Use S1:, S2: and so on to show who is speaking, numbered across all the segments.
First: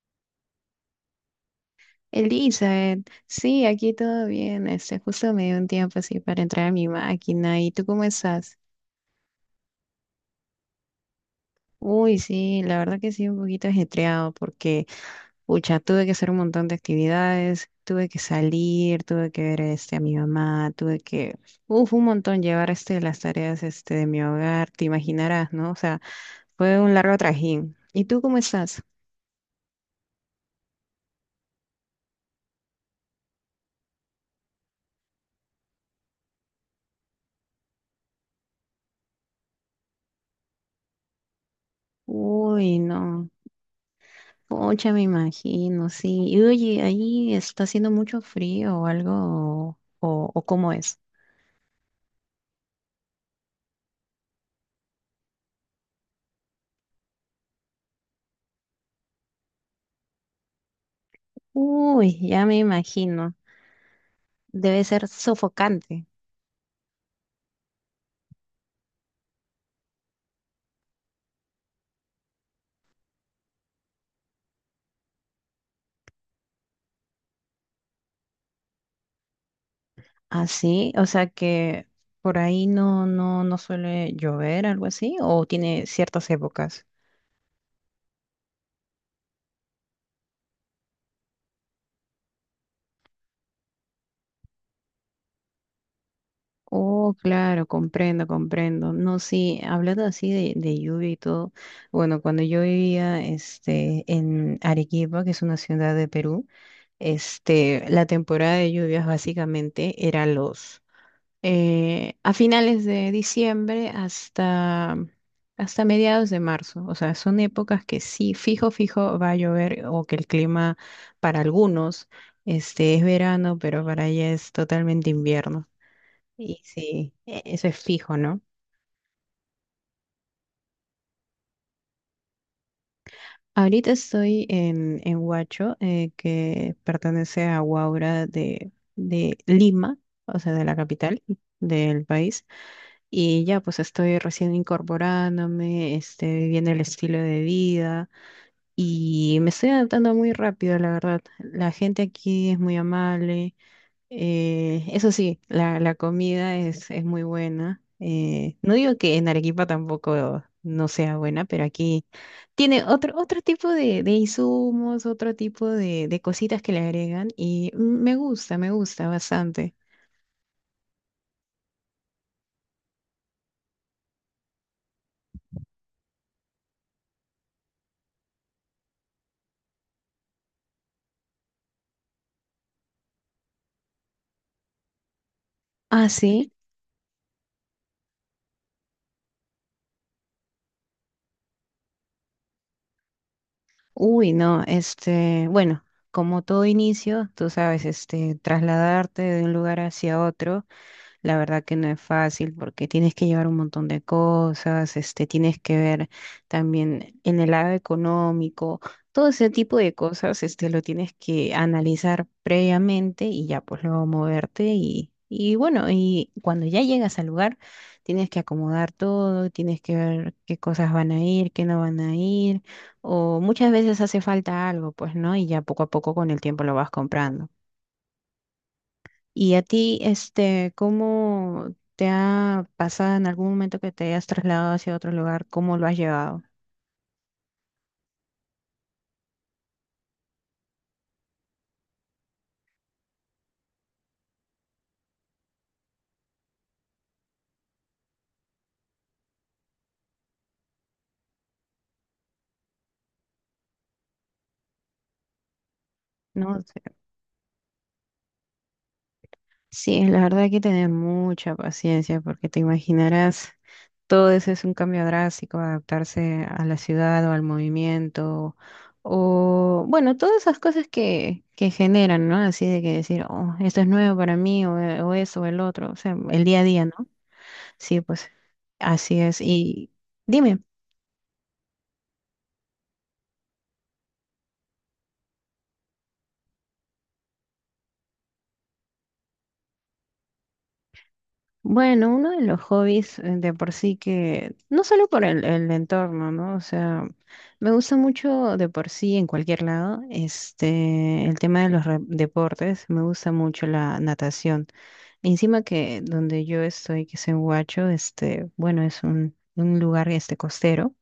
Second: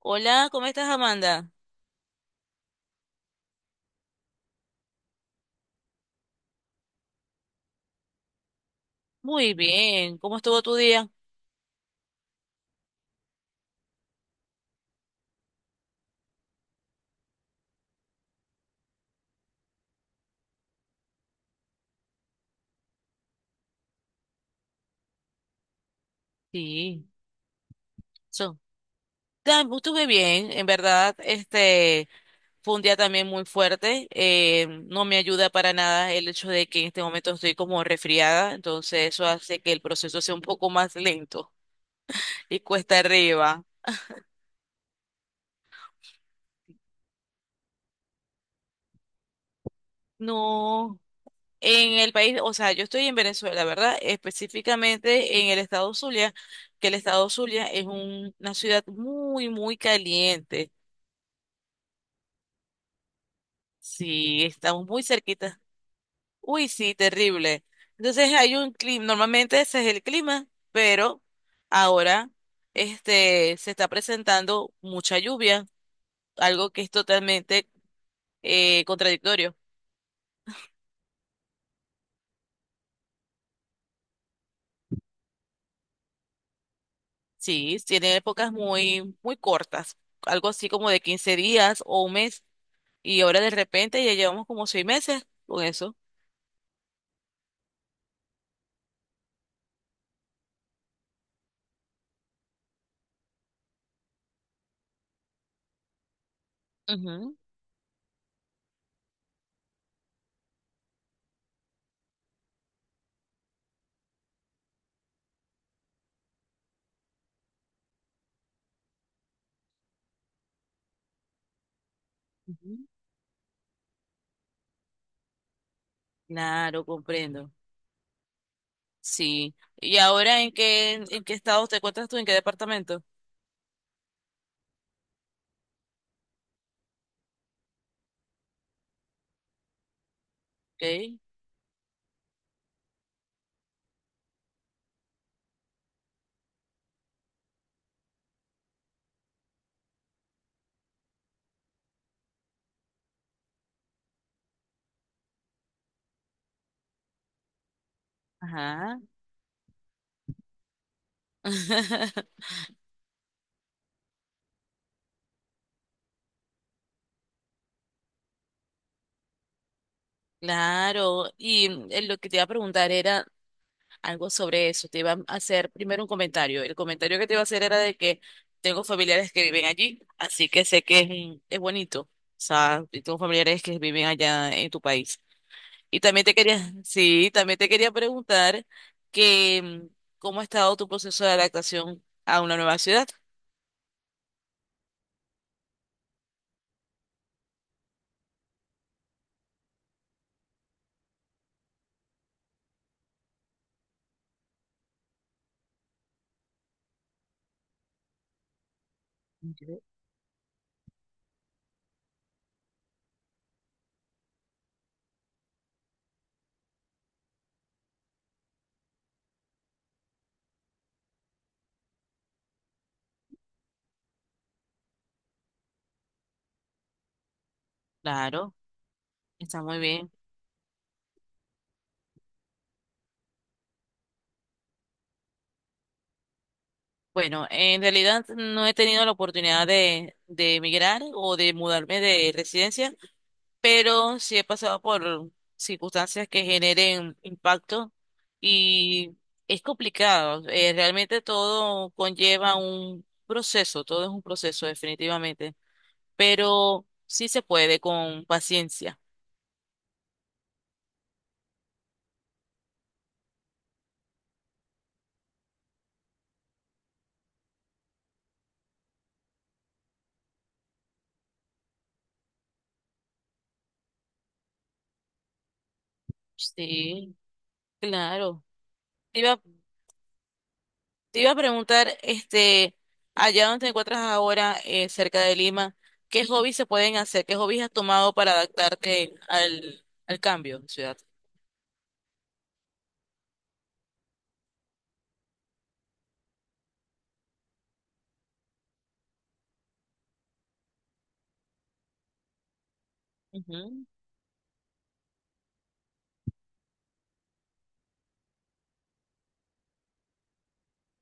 S1: Hola, ¿cómo estás, Amanda?
S2: Elizabeth, sí, aquí todo bien. Justo me dio un tiempo así para entrar a mi máquina. ¿Y tú cómo estás?
S1: Muy bien, ¿cómo estuvo tu día?
S2: Uy, sí, la verdad que sí, un poquito ajetreado porque, pucha, tuve que hacer un montón de actividades, tuve que salir, tuve que ver a mi mamá, tuve que, uf, un montón llevar las tareas de mi hogar, te imaginarás, ¿no? O sea, fue un
S1: Sí,
S2: largo trajín. ¿Y tú cómo
S1: so,
S2: estás?
S1: estuve bien, en verdad, fue un día también muy fuerte, no me ayuda para nada el hecho de que en este momento estoy como resfriada, entonces eso hace que el proceso sea un poco más lento y
S2: Uy,
S1: cuesta
S2: no.
S1: arriba.
S2: Pucha, me imagino, sí. Y oye, ahí está haciendo mucho frío o algo, o cómo es.
S1: No, en el país, o sea, yo estoy en Venezuela, ¿verdad? Específicamente en el estado Zulia, que el estado Zulia es una ciudad muy, muy caliente.
S2: Uy, ya me imagino.
S1: Sí,
S2: Debe
S1: estamos
S2: ser
S1: muy cerquita.
S2: sofocante.
S1: Uy, sí, terrible. Entonces hay un clima, normalmente ese es el clima, pero ahora se está presentando mucha lluvia, algo que es totalmente contradictorio.
S2: Así, o sea que por ahí no suele llover, algo así, o tiene ciertas épocas.
S1: Sí, tiene épocas muy muy cortas, algo así como de 15 días o un mes, y ahora de repente ya llevamos como seis meses con eso.
S2: Oh, claro, comprendo, comprendo. No, sí, hablando así de lluvia y todo, bueno, cuando yo vivía en Arequipa, que es una ciudad de Perú,
S1: Ujú,
S2: la temporada de lluvias básicamente era los, a finales de diciembre hasta mediados de marzo. O sea, son épocas que sí, fijo, fijo va a llover o que el clima para algunos,
S1: ujú.
S2: es verano, pero para ella es totalmente invierno. Y
S1: Claro,
S2: sí,
S1: comprendo.
S2: eso es fijo, ¿no?
S1: Sí. ¿Y ahora en qué estado te encuentras tú? ¿En qué departamento?
S2: Ahorita estoy en Huacho, que pertenece a Huaura de Lima, o sea, de la
S1: Ok.
S2: capital del país. Y ya, pues estoy recién incorporándome, viviendo el estilo de vida y me estoy adaptando muy rápido, la verdad. La gente aquí es muy amable. Eso sí, la comida es muy buena. No digo
S1: Ajá.
S2: que en Arequipa tampoco no sea buena, pero aquí tiene otro tipo de insumos, otro tipo de cositas que le agregan y me gusta bastante.
S1: Claro. Y lo que te iba a preguntar era algo sobre eso. Te iba a hacer primero un comentario. El comentario que te iba a hacer era de que tengo familiares que viven allí, así que sé que es, es bonito. O sea, y tengo familiares que viven allá en tu país. Y
S2: Ah,
S1: también te
S2: sí.
S1: quería, sí, también te quería preguntar que mm, cómo ha estado tu proceso de adaptación a una nueva ciudad.
S2: Uy, no, bueno, como todo inicio, tú sabes, trasladarte de un lugar hacia otro. La verdad que no es fácil porque tienes que llevar un montón de cosas, tienes que ver también en el lado económico, todo ese tipo de cosas, lo tienes que analizar previamente y ya pues luego moverte y bueno, y cuando ya llegas al lugar, tienes que acomodar todo, tienes que ver qué cosas van a ir, qué no van a ir, o muchas veces hace falta algo, pues, ¿no? Y ya poco a poco con el tiempo lo vas comprando.
S1: Claro,
S2: ¿Y
S1: está
S2: a
S1: muy
S2: ti,
S1: bien.
S2: cómo te ha pasado en algún momento que te hayas trasladado hacia otro lugar? ¿Cómo lo has llevado?
S1: Bueno, en realidad no he tenido la oportunidad de emigrar o de mudarme de residencia, pero sí he pasado por circunstancias que generen impacto y es complicado. Realmente todo conlleva un proceso, todo es un proceso definitivamente,
S2: No, o
S1: pero sí se puede con paciencia.
S2: sí, la verdad hay que tener mucha paciencia porque te imaginarás, todo eso es un cambio drástico, adaptarse a la ciudad o al movimiento, o bueno, todas esas cosas que generan, ¿no? Así de que decir, oh, esto es nuevo para mí, o, o eso, o el otro, o sea, el día a día, ¿no?
S1: Sí,
S2: Sí, pues
S1: claro.
S2: así es.
S1: Iba
S2: Y dime.
S1: Te iba a preguntar, allá donde te encuentras ahora, cerca de Lima, ¿qué hobbies se pueden hacer? ¿Qué hobbies has tomado para adaptarte al cambio de ciudad?
S2: Bueno, uno de los hobbies de por sí que, no solo por el entorno, ¿no? O sea, me gusta mucho de por sí en cualquier lado, el tema de los deportes, me gusta mucho
S1: Ujú,
S2: la natación. Encima que donde yo estoy, que es en Huacho, bueno, es un lugar costero.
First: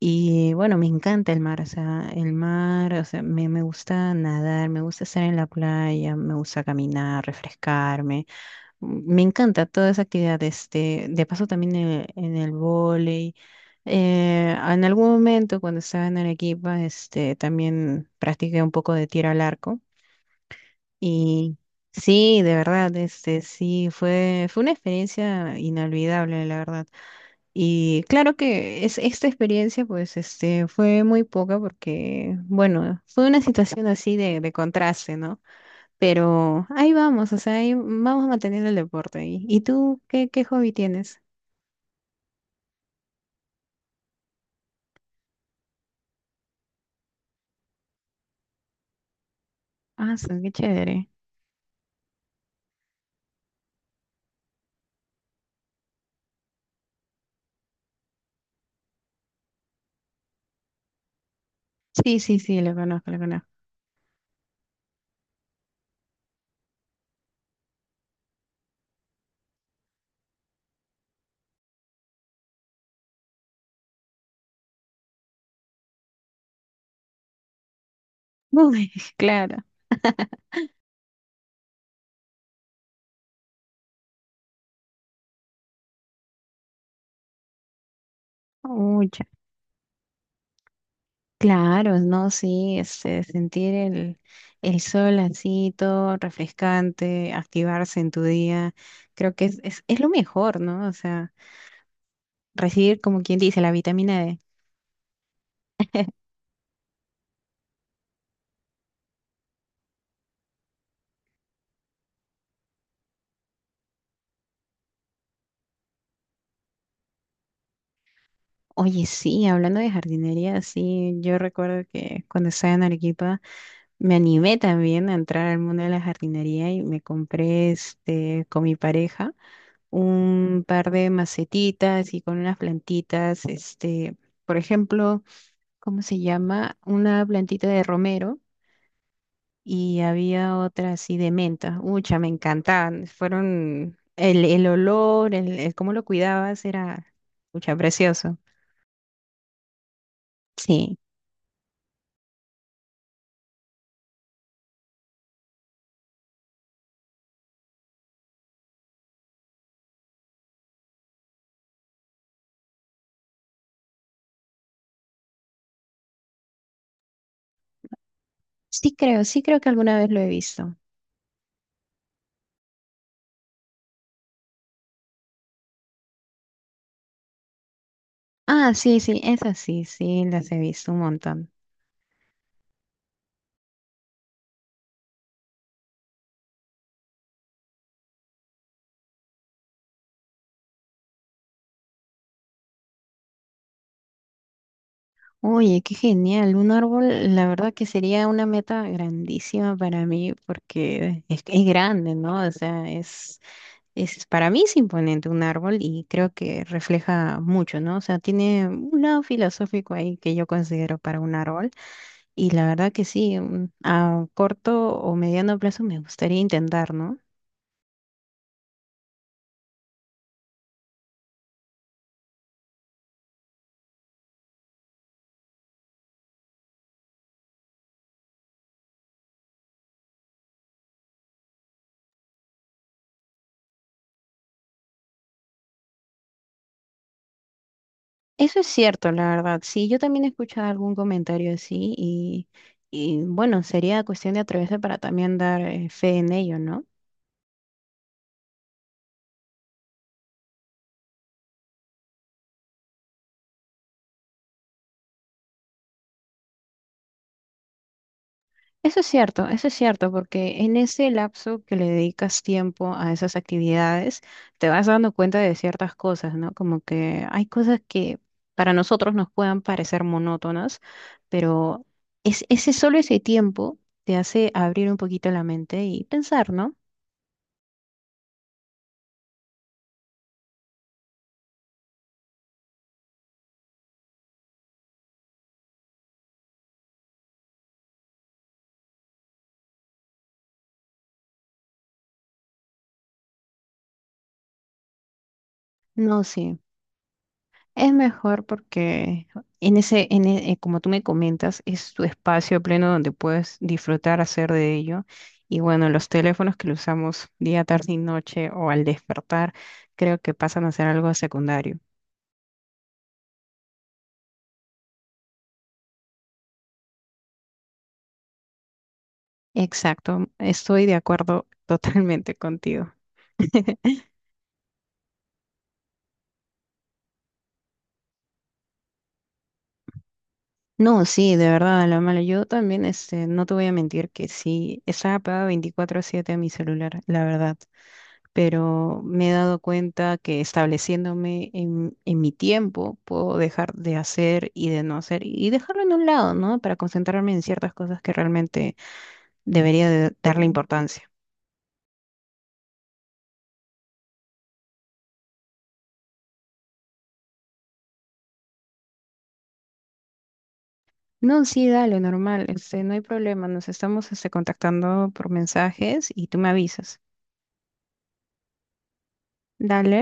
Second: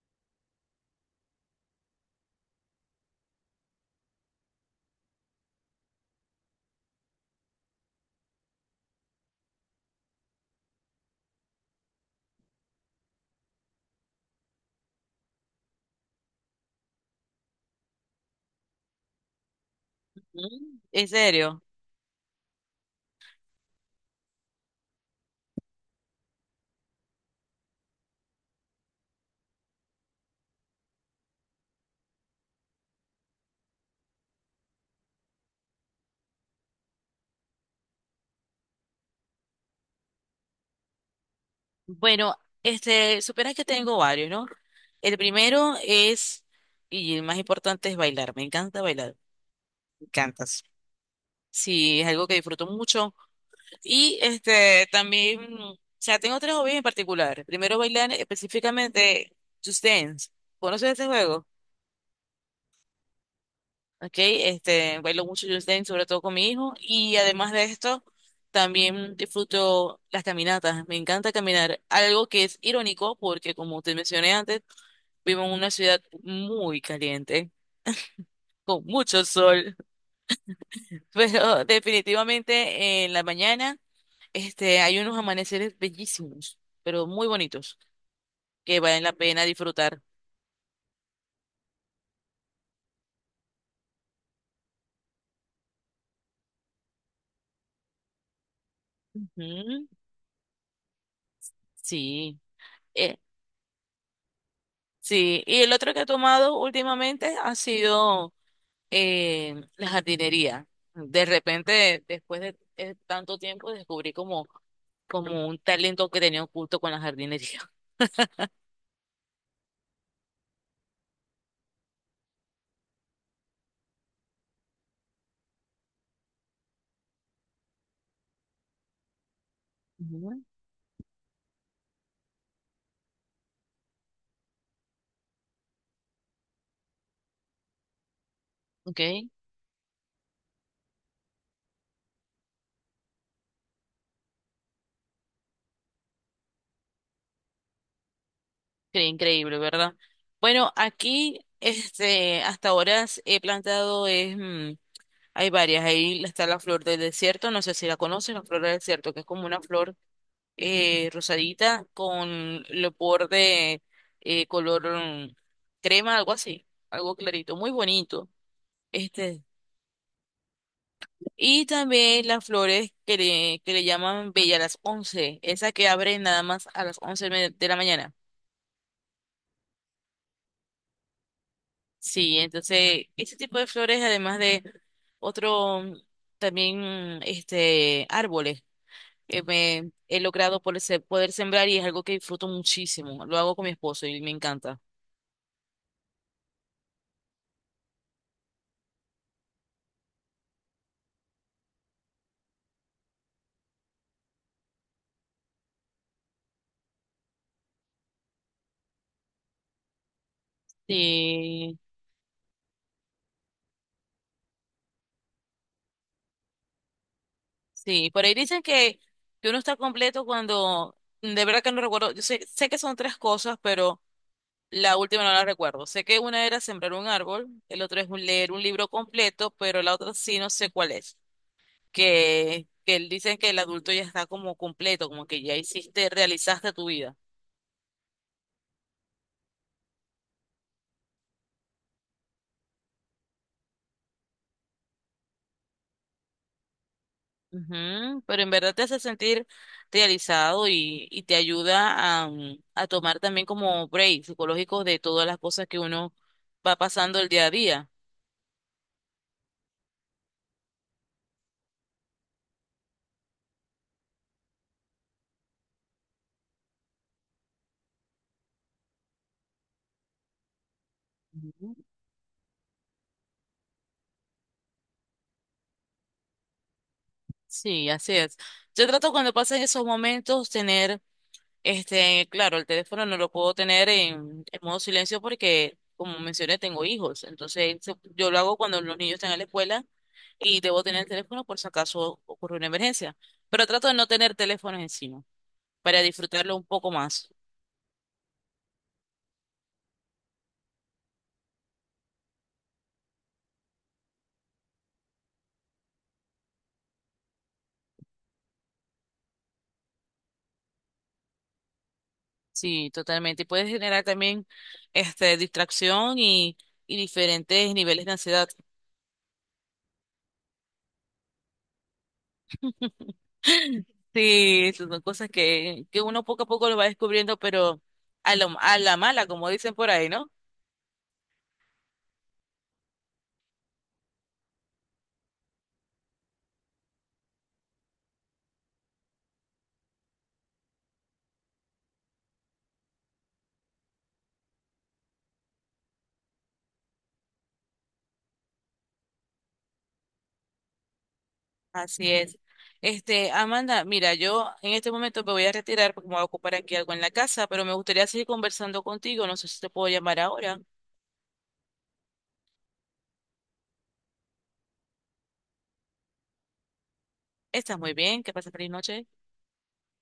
S2: Y bueno, me encanta el mar, o sea, el mar, o sea, me gusta nadar, me gusta estar en la playa, me gusta caminar, refrescarme. Me encanta toda esa actividad. De paso también en el vóley. En algún momento cuando estaba en Arequipa, también practiqué un poco de tiro al arco.
S1: ujú. ¿En
S2: Y
S1: serio?
S2: sí, de verdad, sí, fue una experiencia inolvidable, la verdad. Y claro que es, esta experiencia, pues, fue muy poca porque, bueno, fue una situación así de contraste, ¿no? Pero ahí vamos, o sea, ahí vamos manteniendo el deporte. ¿Y tú qué, hobby tienes?
S1: Bueno, supieras que tengo varios, ¿no? El primero es, y el más importante es bailar. Me encanta bailar. Me
S2: Ah, sí, qué
S1: encantas.
S2: chévere.
S1: Sí, es algo que disfruto mucho. Y este también, o sea, tengo tres hobbies en particular. Primero bailar específicamente Just Dance. ¿Conoces este juego?
S2: Sí, sí, sí, lo conozco, lo conozco.
S1: Ok, bailo mucho Just Dance, sobre todo con mi hijo. Y además de esto, también disfruto las caminatas. Me encanta caminar. Algo que es irónico porque, como te mencioné antes, vivo en una ciudad muy caliente, con
S2: Uy,
S1: mucho
S2: claro.
S1: sol. Pero definitivamente en la mañana, hay unos amaneceres bellísimos, pero muy bonitos, que valen la
S2: Mucha.
S1: pena disfrutar.
S2: Claro, no, sí, sentir el sol así, todo refrescante, activarse en tu día, creo que es, es,
S1: Ujú.
S2: es lo mejor, ¿no? O sea,
S1: Sí,
S2: recibir,
S1: eh,
S2: como quien dice, la vitamina D.
S1: sí. Y el otro que he tomado últimamente ha sido la jardinería. De repente, después de tanto tiempo, descubrí como un talento que tenía oculto con la jardinería.
S2: Oye, sí, hablando de jardinería, sí, yo recuerdo que cuando estaba en Arequipa, me animé también a entrar al mundo de la jardinería y me compré con mi pareja
S1: Ujú.
S2: un par de macetitas y con unas plantitas, por ejemplo, ¿cómo se llama? Una plantita de romero
S1: Ok.
S2: y había otra así de menta. Ucha, me encantaban. Fueron el olor, el cómo lo cuidabas era, ucha, precioso.
S1: Qué increíble, ¿verdad? Bueno,
S2: Sí,
S1: aquí hasta ahora he plantado, hay varias. Ahí está la flor del desierto, no sé si la conoces, la flor del desierto, que es como una flor rosadita con el borde color crema, algo así, algo clarito, muy bonito. Este,
S2: sí creo que alguna vez lo he visto.
S1: y también las flores que le llaman bella a las 11, esa que abre nada más a las de la mañana.
S2: Ah, sí, sí, esas sí, sí, las he visto un montón.
S1: Sí, entonces ese tipo de flores, además de otro mm, también árboles que me he logrado poder, poder sembrar y es algo que disfruto muchísimo. Lo hago con mi esposo y me encanta.
S2: Oye, qué genial. Un árbol, la verdad que sería una meta grandísima para mí porque es grande, ¿no? O sea, para mí es imponente un árbol y creo que refleja mucho, ¿no? O sea, tiene un lado filosófico ahí que yo considero para un árbol
S1: Sí.
S2: y la verdad que sí, a corto o mediano plazo me gustaría intentar, ¿no?
S1: Sí, por ahí dicen que uno está completo cuando, de verdad que no recuerdo, yo sé que son tres cosas, pero la última no la recuerdo. Sé que una era sembrar un árbol, el otro es leer un libro completo, pero la otra sí no sé cuál es. Dicen que el adulto ya está como completo, como que ya hiciste, realizaste tu vida.
S2: Eso es cierto, la verdad. Sí, yo también he escuchado algún comentario así Y bueno, sería cuestión de atreverse para también dar fe en ello, ¿no?
S1: Ujú, pero en verdad te hace sentir realizado y te ayuda a, a tomar también como break psicológico de todas las cosas que uno va pasando el día a día.
S2: Eso es cierto, porque en ese lapso que le dedicas tiempo a esas actividades, te vas dando cuenta de ciertas cosas, ¿no? Como que hay cosas que para nosotros nos puedan parecer monótonas,
S1: Ujú.
S2: pero ese solo ese tiempo te hace abrir un poquito la mente y pensar, ¿no?
S1: Sí, así es. Yo trato cuando pasan esos momentos tener, claro, el teléfono no lo puedo tener en modo silencio porque, como mencioné, tengo hijos. Entonces, yo lo hago cuando los niños están en la escuela y debo tener el teléfono por si acaso ocurre una emergencia. Pero trato de no tener teléfonos encima para
S2: No,
S1: disfrutarlo
S2: sí.
S1: un poco más.
S2: Es mejor porque en ese, como tú me comentas, es tu espacio pleno donde puedes disfrutar, hacer de ello. Y bueno, los teléfonos que lo usamos día, tarde y noche o al despertar, creo que pasan a ser algo secundario.
S1: Sí, totalmente. Y puede generar también, distracción y diferentes niveles de ansiedad.
S2: Exacto, estoy de acuerdo totalmente contigo.
S1: Sí, esas son cosas que uno poco a poco lo va descubriendo, pero a la mala, como dicen por ahí, ¿no?
S2: No, sí, de verdad, a la mala. Yo también, no te voy a mentir que sí, estaba pegada 24/7 a mi celular, la verdad. Pero me he dado cuenta que estableciéndome en mi tiempo puedo dejar de hacer y de no hacer y dejarlo en un lado, ¿no? Para concentrarme en ciertas cosas que realmente debería de darle importancia.
S1: Así es. Este, Amanda, mira, yo en este momento me voy a retirar porque me voy a ocupar aquí algo en la casa, pero me gustaría seguir conversando contigo. No sé si te puedo llamar ahora.
S2: No, sí, dale, normal, no hay problema, nos estamos contactando por mensajes y tú me avisas.
S1: Estás muy bien, que pases feliz noche.
S2: Dale.